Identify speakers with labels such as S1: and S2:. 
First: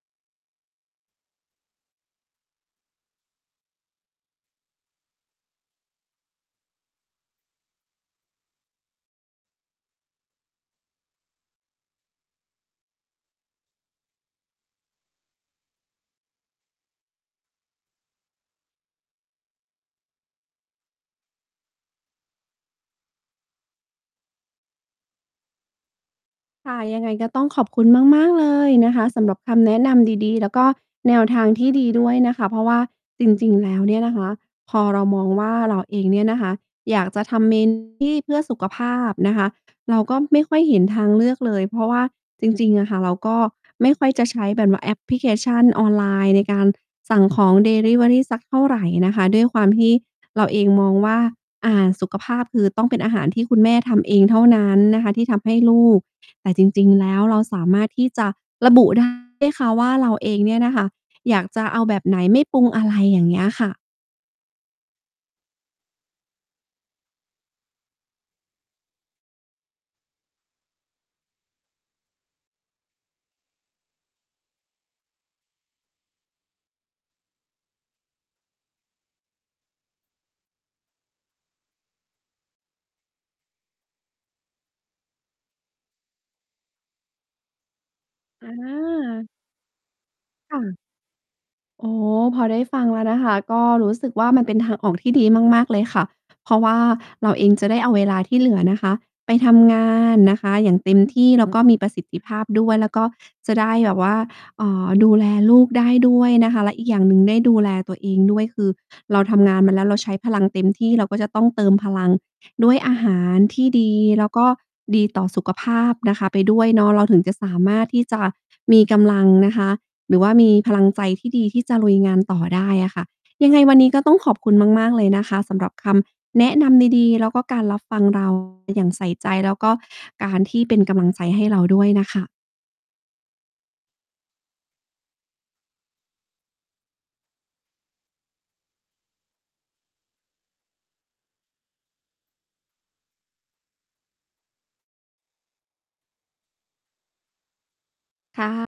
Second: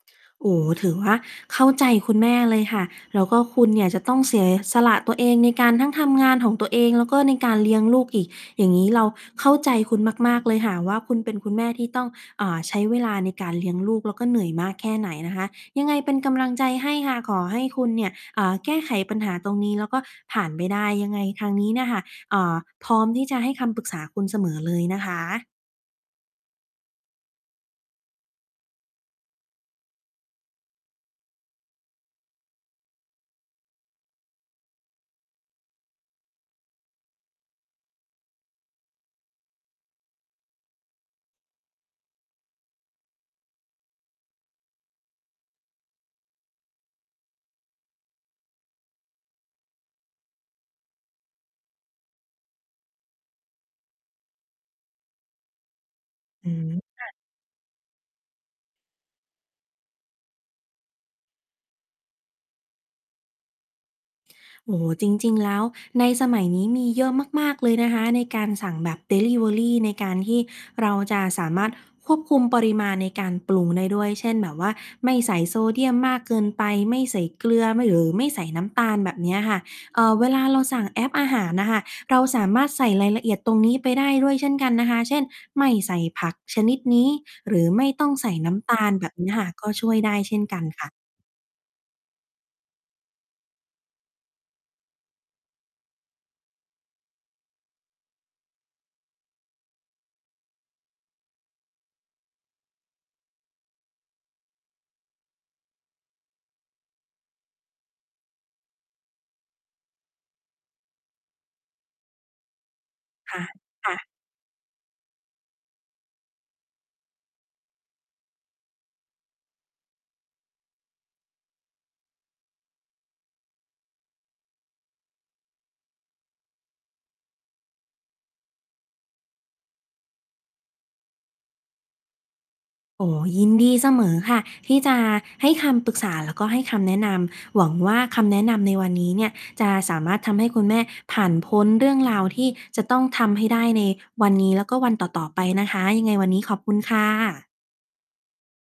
S1: โอ้โฮ ถือว่าเข้าใจคุณแม่เลยค่ะ แล้วก็คุณเนี่ยจะต้องเส สละตัวเองในการต้องทำงานของตัวเอง แล้วก็ในการเลี้ยงลูกอีก อย่างงี้เราเข้าใจคุณมาก ๆ เลยค่ะว่า คุณเป็นคุณแม่ที่ต้อง อ่า ใช้เวลาในการเลี้ยงลูก แล้วก็เหนื่อยมากแค่ไหนนะคะ ยังไงเป็นกำลังใจให้ค่ะ ขอให้คุณเนี่ย อ่า แก้ไขปัญหาตรงนี้แล้วก็ผ่านไปได้ ยังไงทางนี้เนี่ยค่ะ อ่า พร้อมที่จะให้คำปรึกษาคุณเสมอเลยนะคะ
S2: ค่ะ ยังไงก็ต้องขอบคุณมาก ๆ เลยนะคะ สำหรับคำแนะนำดี ๆ แล้วก็แนวทางที่ดีด้วยนะคะ เพราะว่าจริง ๆ แล้วเนี่ยนะคะ พอเรามองว่าเราเองเนี่ยนะคะ อยากจะทำ เมนู ที่ เพื่อสุขภาพนะคะ เราก็ไม่ค่อยเห็นทางเลือกเลย เพราะว่าจริง ๆ อะค่ะ เราก็ไม่ค่อยจะใช้แบบว่าแอปพลิเคชันออนไลน์ในการสั่งของดิลิเวอรีสักเท่าไรนะคะ ด้วยความที่เราเองมองว่า อ่า สุขภาพ คือต้องเป็นอาหารที่คุณแม่ทำเองเท่านั้นนะคะที่ทำให้ลูก แ
S1: อ
S2: ต
S1: ื
S2: ่จ
S1: ม
S2: ริง
S1: ค
S2: ๆ แ
S1: ่
S2: ล
S1: ะ
S2: ้วเราสามารถที่จะระบุ ได้ ค่ะว่า เราเองเนี่ยนะคะอยากจะเอาแบบไหน ไม่ปรุง อะไรอย่างเงี้ยค่ะ
S1: โอ้โฮ จริง ๆ แล้วในสมัยนี้มีเยอะมาก ๆ เลยนะคะ ในการสั่งแบบดิลิเวอรีในการที่เราจะสามารถควบคุมปริมาณในการปรุงได้ด้วย เช่น แบบว่าไม่ใส่โซเดียมมากเกินไป ไม่ใส่เกลือ ไม่ หรือไม่ใส่น้ำตาล แบบเนี้ยค่ะ เอ่อ เวลาเราสั่งแอปอาหารอะค่ะ เราสามารถใส่รายละเอียดตรงนี้ไปได้ด้วยเช่นกันนะคะ เช่น ไม่ใส่ผักชนิดนี้หรือไม่ต้องใส่น้ำตาล แบบน
S2: อา
S1: ี้ค่ะ ก็ช่วยได้เช่น
S2: ค
S1: ก
S2: ่
S1: ัน
S2: ะ
S1: ค่ะ
S2: อ๋อ พอได้ฟังแล้วนะคะ ก็รู้สึกว่ามันเป็นทางออกที่ดีมาก ๆ เลยค่ะ เพราะว่าเราเองจะได้เอาเวลาที่เหลือนะคะ ไปทำงานนะคะอย่างเต็มที่ แล้วก็มีประสิทธิภาพด้วยแล้วก็จะได้แบบว่า เอ่อ ดูแลลูกได้ด้วยนะคะ และอีกอย่างหนึ่งได้ดูแลตัวเองด้วย คือเราทำงานมาแล้ว เราใช้พลังเต็มที่ เราก็จะต้องเติมพลังด้วยอาหา
S1: ค
S2: ร
S1: ่ะ
S2: ที่ด
S1: ค่
S2: ี
S1: ะ
S2: แล้วก็ดีต่อสุขภาพนะคะไปด้วยเนาะ เราถึงจะสามารถที่จะมีกำลังนะคะ หรือว่ามีพลังใจที่ดีที่จะลุยงานต่อได้อะค่ะ ยังไงวันนี้ก็ต้องขอบคุณมาก ๆ เลยนะคะสำหรับคำแนะนำดี ๆ แล้วก็การรับฟัง เรา อย่างใส่ใจ แล้วก็การที่เป็นกำลังใจให้เราด้วยน่ะค่ะ
S1: โอ้โฮ ยินดีเสมอค่ะที่จะให้คำปรึกษา แล้วก็ให้คำแนะนำ หวังว่าคำแนะนำในวันนี้เนี่ยจะสามารถทำให้คุณแม่ผ่านพ้นเรื่องราว ที่จะต้องทำให้ได้ในวันนี้แล้วก็วันต่อ ๆ ไปนะคะ ยังไงวันนี้ขอบคุณค่ะ
S2: ค่ะ